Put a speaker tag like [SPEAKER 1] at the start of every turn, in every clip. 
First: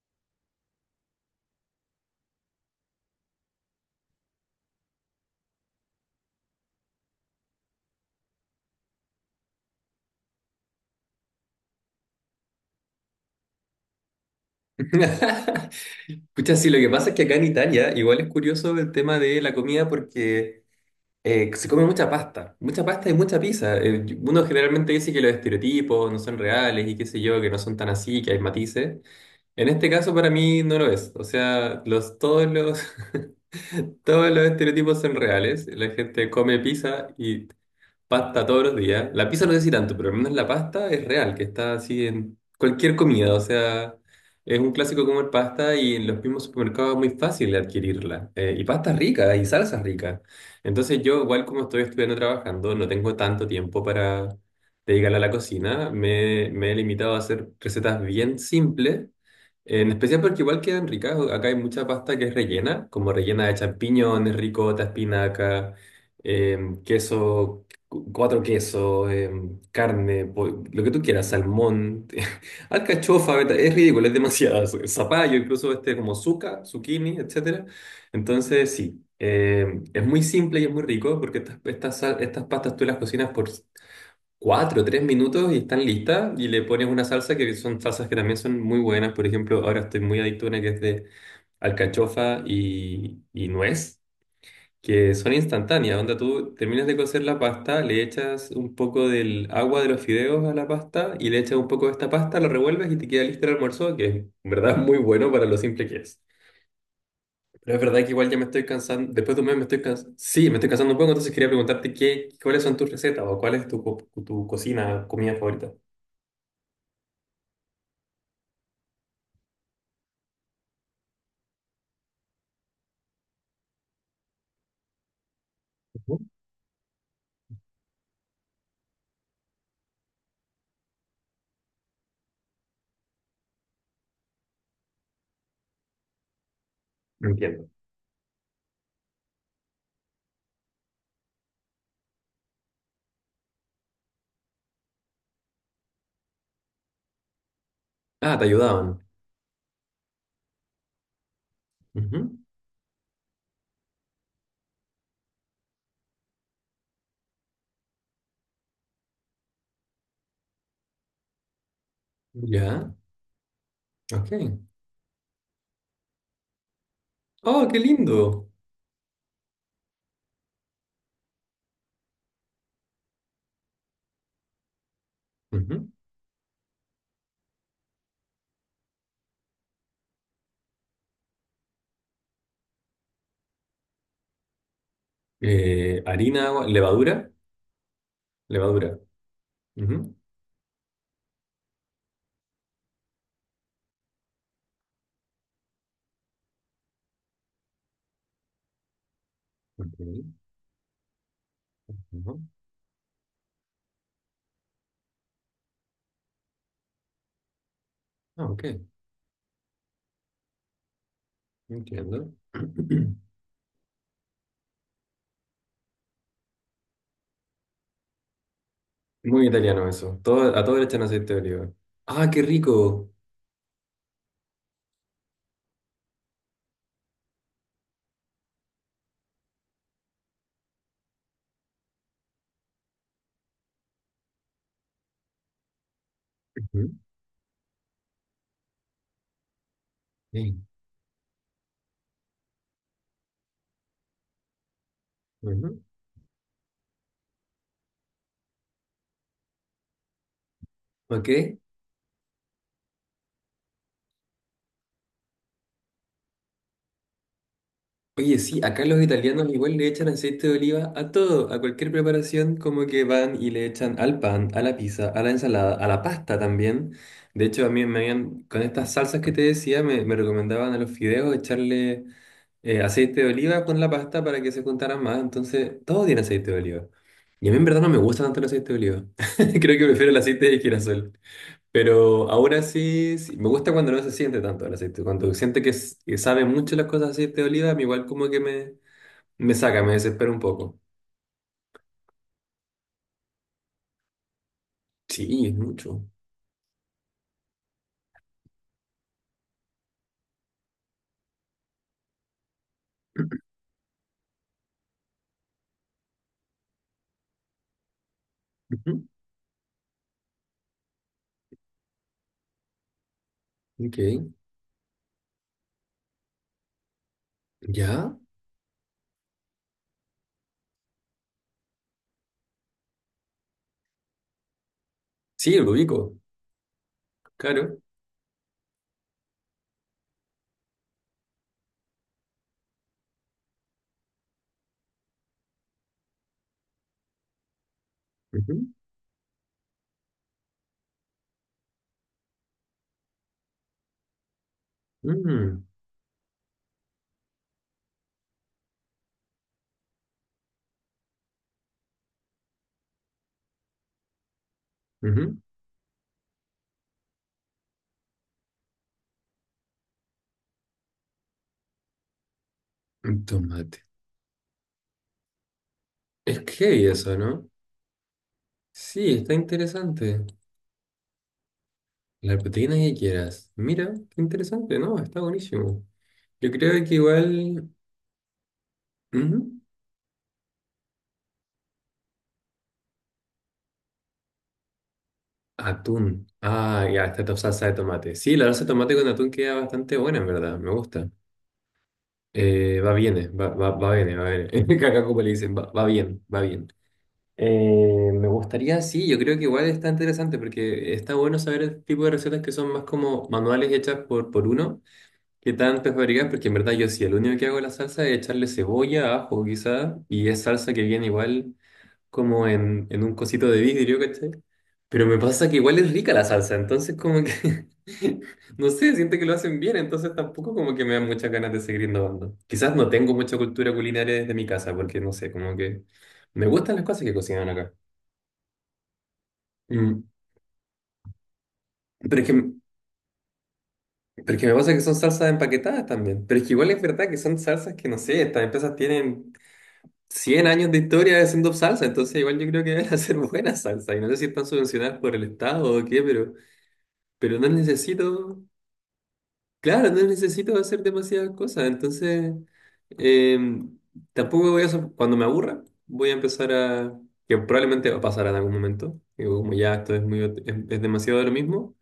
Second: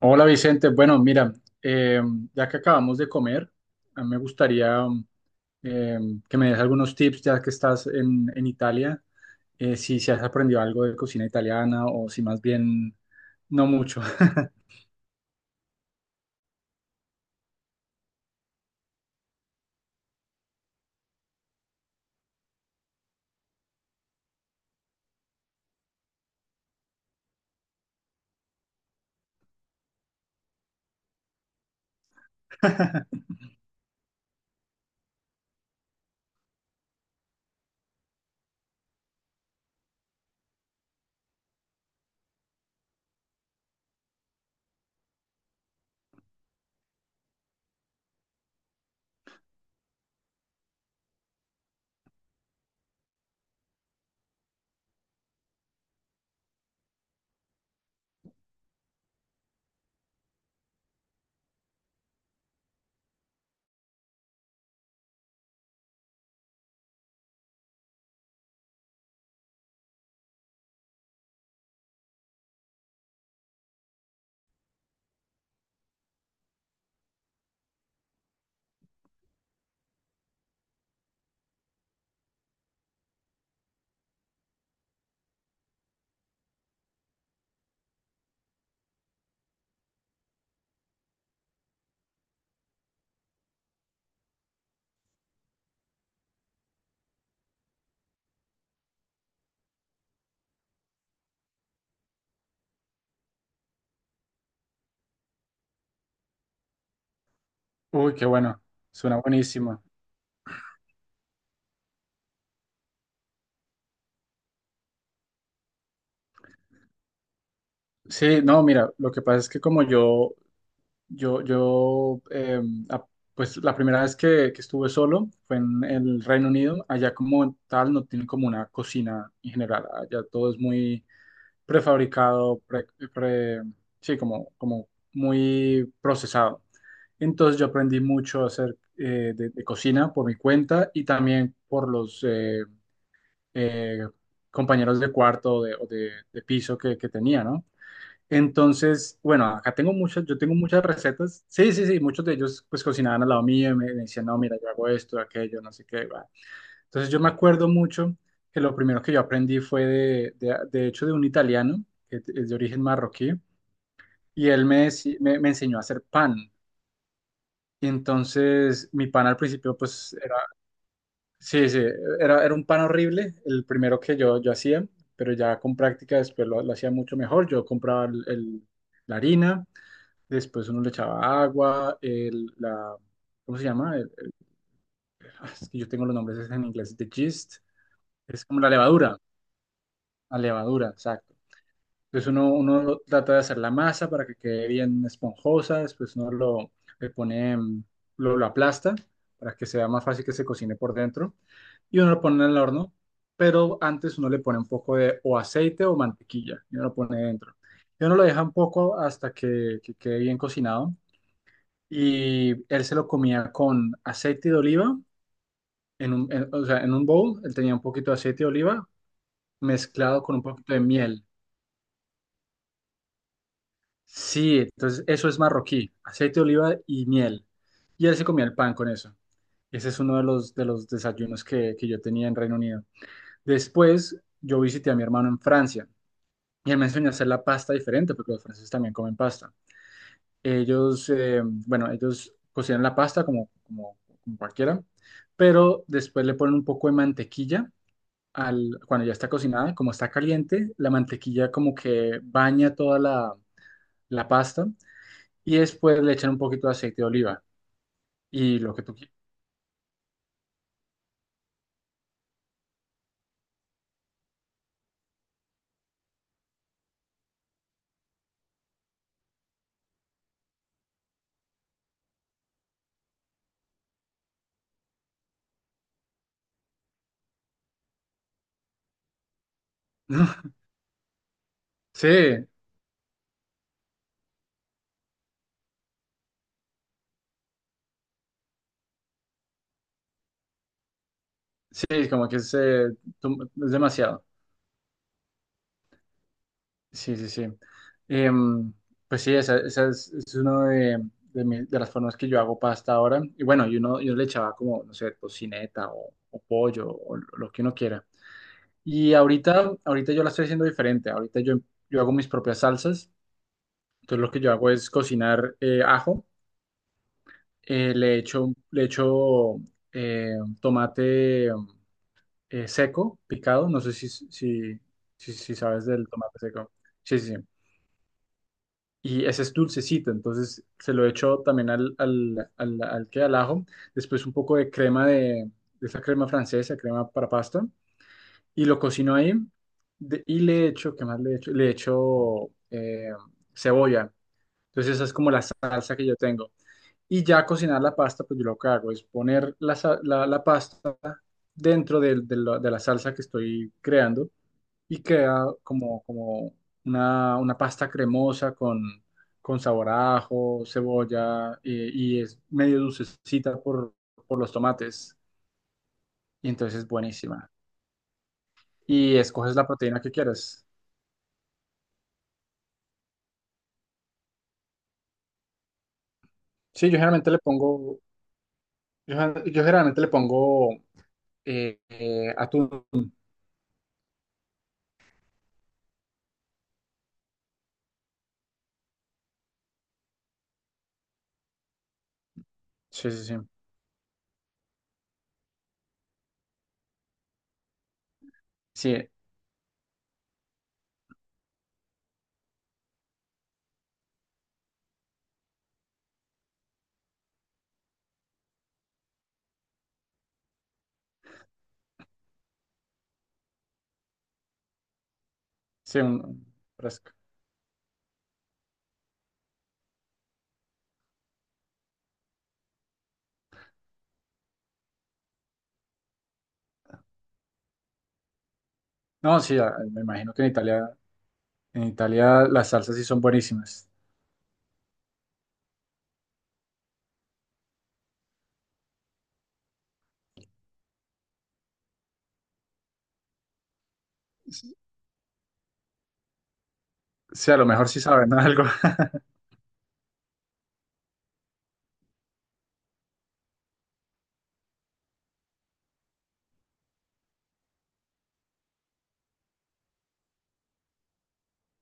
[SPEAKER 1] Hola Vicente, bueno, mira, eh, ya que acabamos de comer, a mí me gustaría eh, que me des algunos tips ya que estás en Italia, si has aprendido algo de cocina italiana o si más bien no mucho.
[SPEAKER 2] Pucha, sí, lo que pasa es que acá en Italia igual es curioso el tema de la comida porque se come mucha pasta y mucha pizza. Uno generalmente dice que los estereotipos no son reales y qué sé yo, que no son tan así, que hay matices. En este caso para mí no lo es. O sea, todos los estereotipos son reales. La gente come pizza y pasta todos los días. La pizza no sé si tanto, pero al menos la pasta es real, que está así en cualquier comida. O sea, es un clásico comer pasta y en los mismos supermercados es muy fácil adquirirla. Y pasta rica y salsa rica. Entonces yo, igual como estoy estudiando trabajando, no tengo tanto tiempo para dedicarle a la cocina. Me he limitado a hacer recetas bien simples, en especial porque igual quedan ricas. Acá hay mucha pasta que es rellena, como rellena de champiñones, ricota, espinaca, queso, cuatro quesos, carne, lo que tú quieras, salmón, alcachofa, es ridículo, es demasiado. Zapallo, incluso este como zuca, zucchini, etcétera. Entonces, sí, es muy simple y es muy rico porque estas pastas tú las cocinas por 4, 3 minutos y están listas, y le pones una salsa que son salsas que también son muy buenas. Por ejemplo, ahora estoy muy adicto a una que es de alcachofa y nuez, que son instantáneas. Onda, tú terminas de cocer la pasta, le echas un poco del agua de los fideos a la pasta y le echas un poco de esta pasta, lo revuelves y te queda listo el almuerzo, que es en verdad muy bueno para lo simple que es. Pero es verdad que
[SPEAKER 1] Uy, qué
[SPEAKER 2] igual ya me
[SPEAKER 1] bueno,
[SPEAKER 2] estoy cansando,
[SPEAKER 1] suena
[SPEAKER 2] después de un mes me estoy
[SPEAKER 1] buenísimo.
[SPEAKER 2] cansando, sí, me estoy cansando un poco, entonces quería preguntarte qué, cuáles son tus recetas o cuál es tu, tu cocina, comida favorita.
[SPEAKER 1] Sí, no, mira, lo que pasa es que como yo Yo, yo a- pues la primera vez que estuve solo fue en el Reino Unido. Allá como tal no tienen como una cocina en general. Allá todo es muy prefabricado, pre- pre- sí, como muy procesado. Entonces yo
[SPEAKER 2] Entiendo.
[SPEAKER 1] aprendí mucho a hacer de cocina por mi cuenta y también por los eh, compañeros de cuarto o de piso que tenía, ¿no?
[SPEAKER 2] Ah, te ayudaban.
[SPEAKER 1] Entonces, bueno, acá tengo muchas, yo tengo muchas recetas. Sí, sí, sí, muchos de
[SPEAKER 2] Ujú.
[SPEAKER 1] ellos pues cocinaban al lado mío y me decían, "No, mira, yo hago esto, aquello, no sé qué va". Entonces yo me acuerdo mucho que lo primero que yo aprendí fue de hecho de un italiano, que es de origen
[SPEAKER 2] Ya,
[SPEAKER 1] marroquí,
[SPEAKER 2] ok.
[SPEAKER 1] y él me enseñó a hacer pan.
[SPEAKER 2] Oh, qué
[SPEAKER 1] Y
[SPEAKER 2] lindo.
[SPEAKER 1] entonces mi pan al principio pues era, sí, sí, era un pan horrible, el primero que yo hacía, pero ya con
[SPEAKER 2] Ujú.
[SPEAKER 1] práctica después lo hacía mucho mejor. Yo compraba la harina. Después uno le echaba agua, ¿cómo se llama? El… Es que yo tengo los
[SPEAKER 2] Harina,
[SPEAKER 1] nombres en
[SPEAKER 2] agua,
[SPEAKER 1] inglés, the
[SPEAKER 2] levadura,
[SPEAKER 1] gist, es como
[SPEAKER 2] levadura. Ujú,
[SPEAKER 1] la levadura, exacto. Entonces uno trata de hacer la masa para que quede bien esponjosa, después uno lo, le pone, mm, lo aplasta para que sea
[SPEAKER 2] ok,
[SPEAKER 1] más fácil que se cocine por dentro y uno lo
[SPEAKER 2] ujú.
[SPEAKER 1] pone en el horno, pero antes uno le pone un poco de o aceite o mantequilla y uno lo pone dentro. Y uno lo deja
[SPEAKER 2] Ah,
[SPEAKER 1] un
[SPEAKER 2] ok,
[SPEAKER 1] poco hasta que quede bien cocinado
[SPEAKER 2] entiendo.
[SPEAKER 1] y él se lo comía con aceite de oliva, o sea, en un bowl, él tenía un poquito de aceite de oliva
[SPEAKER 2] Muy italiano eso.
[SPEAKER 1] mezclado con un
[SPEAKER 2] A
[SPEAKER 1] poquito
[SPEAKER 2] todo
[SPEAKER 1] de
[SPEAKER 2] le echan
[SPEAKER 1] miel.
[SPEAKER 2] aceite de oliva. Ah, qué rico.
[SPEAKER 1] Sí, entonces eso es marroquí, aceite de oliva y miel. Y él se comía el pan con eso. Ese es uno de los desayunos que yo tenía en Reino Unido. Después yo visité a mi hermano en Francia y él me
[SPEAKER 2] Ujú,
[SPEAKER 1] enseñó a hacer la pasta diferente porque los franceses también comen pasta.
[SPEAKER 2] bien.
[SPEAKER 1] Ellos, bueno, ellos cocinan la pasta como cualquiera,
[SPEAKER 2] Ujú,
[SPEAKER 1] pero después le ponen un poco de mantequilla al, cuando ya está cocinada, como está caliente, la
[SPEAKER 2] ok.
[SPEAKER 1] mantequilla como que baña toda la pasta y después le echan un poquito de aceite de oliva
[SPEAKER 2] Oye,
[SPEAKER 1] y
[SPEAKER 2] sí,
[SPEAKER 1] lo que
[SPEAKER 2] acá
[SPEAKER 1] tú
[SPEAKER 2] los
[SPEAKER 1] quieras.
[SPEAKER 2] italianos igual le echan aceite de oliva a todo, a cualquier preparación, como que van y le echan al pan, a la pizza, a la ensalada, a la pasta también. De hecho, a mí me habían, con estas salsas que te decía, me recomendaban a los fideos echarle aceite de oliva con la pasta para que se juntaran más. Entonces, todo tiene aceite de oliva. Y a mí en verdad no me gusta tanto el aceite de oliva. Creo que prefiero el aceite de girasol. Pero
[SPEAKER 1] Sí,
[SPEAKER 2] ahora sí, sí, me gusta cuando no se siente tanto el aceite. Cuando siente que, que sabe mucho las cosas de aceite de oliva, a mí igual como que me saca, me desespera un poco.
[SPEAKER 1] sí, como que es, es demasiado.
[SPEAKER 2] Sí, es mucho.
[SPEAKER 1] Sí, sí, sí. Em, pues sí, es una de de las formas que yo hago pasta ahora. Y bueno, yo, no, yo le echaba como, no sé, tocineta o pollo o lo que uno quiera.
[SPEAKER 2] Ujú.
[SPEAKER 1] Y ahorita, ahorita yo la estoy haciendo diferente. Ahorita yo hago mis propias salsas.
[SPEAKER 2] Ok,
[SPEAKER 1] Entonces lo que yo hago es cocinar ajo.
[SPEAKER 2] ¿ya?
[SPEAKER 1] Le echo tomate seco, picado. No sé si
[SPEAKER 2] Sí, lo
[SPEAKER 1] sabes del
[SPEAKER 2] ubico,
[SPEAKER 1] tomate seco. Sí, sí, sí.
[SPEAKER 2] claro.
[SPEAKER 1] Y ese es dulcecito, entonces se lo echo también al ajo, después un poco de crema de esa crema francesa, crema para pasta,
[SPEAKER 2] Ujú,
[SPEAKER 1] y lo cocino ahí, y le echo, ¿qué más le echo? Le echo cebolla, entonces esa es como la
[SPEAKER 2] mm,
[SPEAKER 1] salsa que yo tengo. Y ya cocinar la pasta, pues yo lo que hago es poner la pasta dentro de la salsa que estoy creando y
[SPEAKER 2] ujú.
[SPEAKER 1] queda como una pasta cremosa con sabor a ajo, cebolla y es medio
[SPEAKER 2] Un
[SPEAKER 1] dulcecita
[SPEAKER 2] tomate.
[SPEAKER 1] por los tomates
[SPEAKER 2] Es
[SPEAKER 1] y entonces
[SPEAKER 2] heavy
[SPEAKER 1] es
[SPEAKER 2] eso, ¿no?
[SPEAKER 1] buenísima.
[SPEAKER 2] Sí,
[SPEAKER 1] Y
[SPEAKER 2] está
[SPEAKER 1] escoges la proteína que
[SPEAKER 2] interesante.
[SPEAKER 1] quieras.
[SPEAKER 2] La proteína que quieras. Mira, qué interesante, ¿no? Está buenísimo. Yo creo
[SPEAKER 1] Sí, yo
[SPEAKER 2] que
[SPEAKER 1] generalmente le
[SPEAKER 2] igual...
[SPEAKER 1] pongo, yo, gen-
[SPEAKER 2] Ujú.
[SPEAKER 1] yo generalmente le pongo atún.
[SPEAKER 2] Atún. Ah, ya, esta salsa de tomate. Sí, la salsa de tomate con atún queda bastante buena, en verdad. Me gusta. Va
[SPEAKER 1] Sí,
[SPEAKER 2] bien,
[SPEAKER 1] sí,
[SPEAKER 2] eh,
[SPEAKER 1] sí.
[SPEAKER 2] va, va, va bien, va bien. Acá como le dicen, va bien, va bien. Me gustaría, sí,
[SPEAKER 1] Sí,
[SPEAKER 2] yo creo que igual está interesante porque está bueno saber el tipo de recetas que son más como manuales hechas por uno que tan prefabricadas, porque en verdad yo sí, el único que hago la salsa es echarle cebolla, ajo quizá, y es salsa que viene igual como en un cosito de vidrio, ¿cachai? Pero me pasa que igual es
[SPEAKER 1] sí,
[SPEAKER 2] rica la
[SPEAKER 1] un
[SPEAKER 2] salsa, entonces
[SPEAKER 1] fresco.
[SPEAKER 2] como que, no sé, siento que lo hacen bien, entonces tampoco como que me dan muchas ganas de seguir innovando. Quizás no tengo mucha cultura culinaria desde mi casa, porque no sé, como que me gustan las cosas que cocinan acá.
[SPEAKER 1] No, sí,
[SPEAKER 2] Mm.
[SPEAKER 1] me imagino que en
[SPEAKER 2] Pero es
[SPEAKER 1] Italia
[SPEAKER 2] que,
[SPEAKER 1] las salsas sí son buenísimas.
[SPEAKER 2] pero es que me pasa que son salsas empaquetadas también, pero es que igual es verdad que son salsas que, no sé, estas empresas tienen 100 años de historia haciendo salsa, entonces igual yo creo que deben hacer buena salsa, y no sé si están subvencionadas por el Estado o qué, pero no
[SPEAKER 1] Sí, a lo mejor sí saben
[SPEAKER 2] necesito,
[SPEAKER 1] algo.
[SPEAKER 2] claro, no necesito hacer demasiadas cosas, entonces eh, tampoco voy a, cuando me aburra, voy a empezar a, que probablemente va a pasar en algún momento, digo, como ya esto es muy, es demasiado de lo mismo,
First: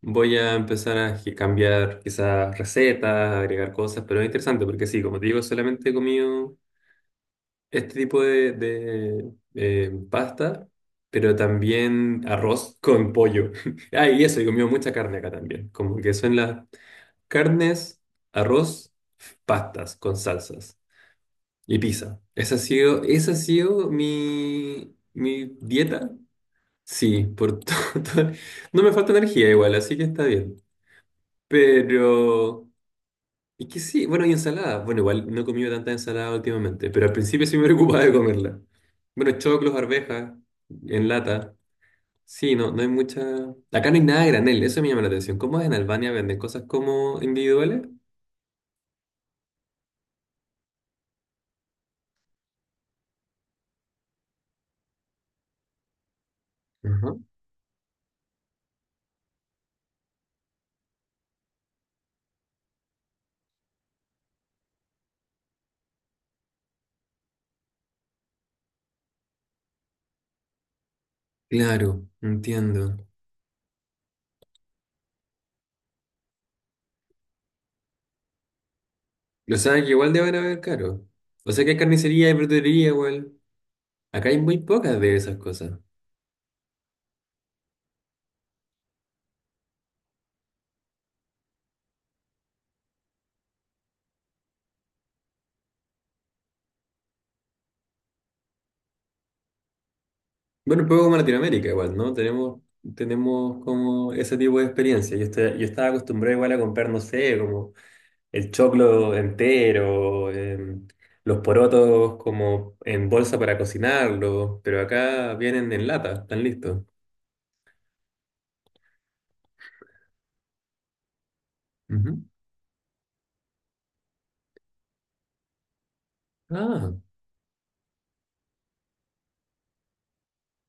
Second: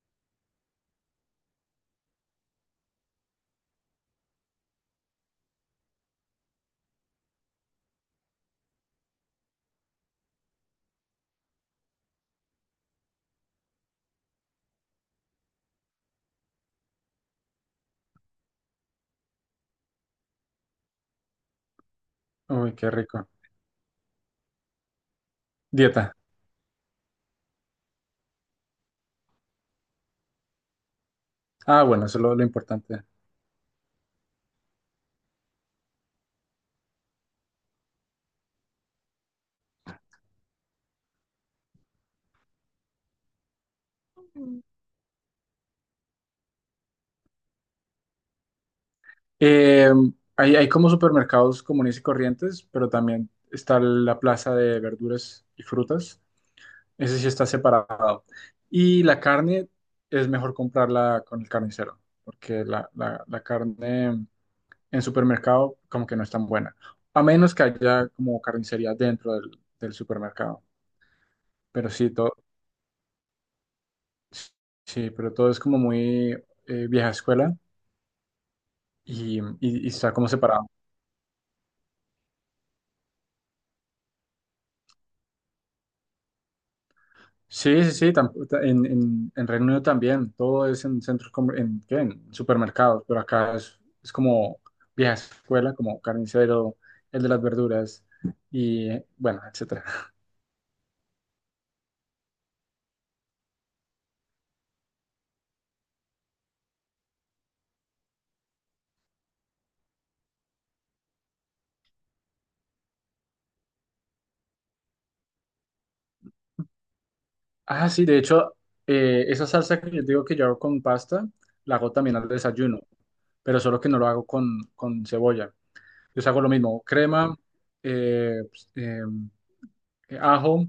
[SPEAKER 2] voy a empezar a cambiar quizás recetas, agregar cosas, pero es interesante porque sí, como te digo, solamente he comido este tipo de pasta. Pero también arroz con pollo. Ah, y eso, he comido mucha carne acá también. Como que son las carnes, arroz, pastas con salsas y pizza. Esa ha
[SPEAKER 1] Uy, qué
[SPEAKER 2] sido,
[SPEAKER 1] rico.
[SPEAKER 2] esa ha sido mi dieta.
[SPEAKER 1] Dieta.
[SPEAKER 2] Sí, por todo. No me falta energía igual, así que está bien.
[SPEAKER 1] Ah, bueno, eso es lo
[SPEAKER 2] Pero...
[SPEAKER 1] importante.
[SPEAKER 2] Y que sí, bueno, y ensalada. Bueno, igual no he comido tanta ensalada últimamente, pero al principio sí me preocupaba de comerla. Bueno, choclos, arvejas, en lata. Sí, no, no hay mucha... Acá no hay nada a
[SPEAKER 1] Mm.
[SPEAKER 2] granel, eso me llama la atención. ¿Cómo es en Albania? ¿Venden cosas como individuales?
[SPEAKER 1] Eh, hay, hay como supermercados comunes y corrientes, pero también está la plaza de verduras y frutas.
[SPEAKER 2] Ajá.
[SPEAKER 1] Ese sí está separado. Y la carne es mejor comprarla con el carnicero, porque la carne en supermercado como que no es tan buena, a menos que haya como carnicería dentro del supermercado. Pero
[SPEAKER 2] Claro,
[SPEAKER 1] sí, todo,
[SPEAKER 2] entiendo.
[SPEAKER 1] sí, pero todo es como muy vieja escuela y,
[SPEAKER 2] O sea,
[SPEAKER 1] y
[SPEAKER 2] que igual
[SPEAKER 1] está como
[SPEAKER 2] deben haber
[SPEAKER 1] separado.
[SPEAKER 2] caro. O sea, que hay carnicería, hay verdulería igual. Acá hay muy pocas de esas cosas.
[SPEAKER 1] Sí, sí, sí, en Reino Unido también, todo es en centros, ¿qué?, en supermercados, pero acá es como vieja escuela, como carnicero, el de las verduras y bueno, etcétera.
[SPEAKER 2] Bueno, un poco como Latinoamérica igual, ¿no? Tenemos como ese tipo de experiencia. Yo estaba acostumbrado igual a comprar, no sé, como el choclo entero, los porotos como en bolsa para cocinarlos, pero acá vienen en lata, están listos.
[SPEAKER 1] Ah, sí, de hecho, esa salsa que yo digo que yo hago con pasta, la hago también
[SPEAKER 2] Ujú.
[SPEAKER 1] al desayuno, pero solo que no lo hago con cebolla. Yo hago lo mismo,
[SPEAKER 2] Ah,
[SPEAKER 1] crema, eh, pues, eh, ajo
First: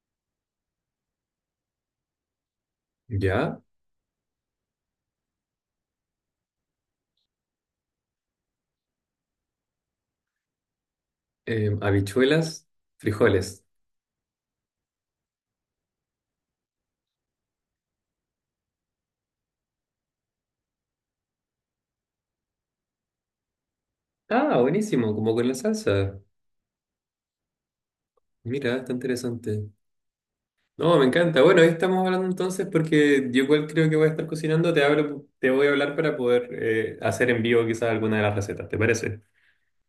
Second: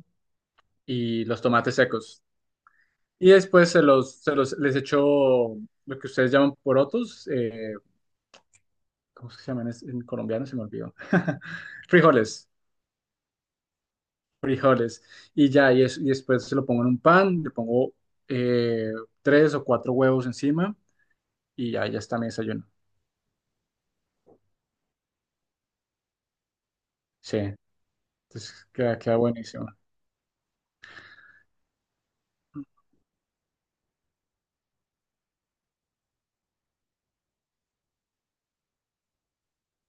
[SPEAKER 1] y los tomates secos. Y
[SPEAKER 2] ya.
[SPEAKER 1] después les echó lo que ustedes llaman porotos, ¿cómo se llaman? En colombiano se me olvidó. Frijoles,
[SPEAKER 2] Habichuelas, frijoles.
[SPEAKER 1] frijoles. Y ya, y después se lo pongo en un pan, le pongo eh, tres o cuatro huevos encima y ya, ya está mi desayuno.
[SPEAKER 2] Ah, buenísimo, como con la salsa.
[SPEAKER 1] Sí, entonces
[SPEAKER 2] Mira, está
[SPEAKER 1] queda, queda buenísimo.
[SPEAKER 2] interesante. No, me encanta. Bueno, ahí estamos hablando entonces porque yo igual creo que voy a estar cocinando. Te hablo, te voy a hablar para poder hacer en vivo quizás alguna de las recetas, ¿te parece?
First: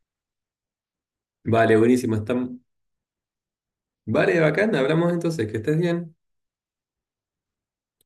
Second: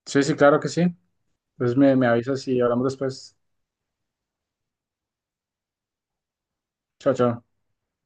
[SPEAKER 1] Sí, sí, claro que sí.
[SPEAKER 2] Vale,
[SPEAKER 1] Entonces me
[SPEAKER 2] buenísimo.
[SPEAKER 1] avisas
[SPEAKER 2] Estamos...
[SPEAKER 1] y hablamos después.
[SPEAKER 2] Vale, bacán. Hablamos entonces. Que estés bien.
[SPEAKER 1] Chao, chao.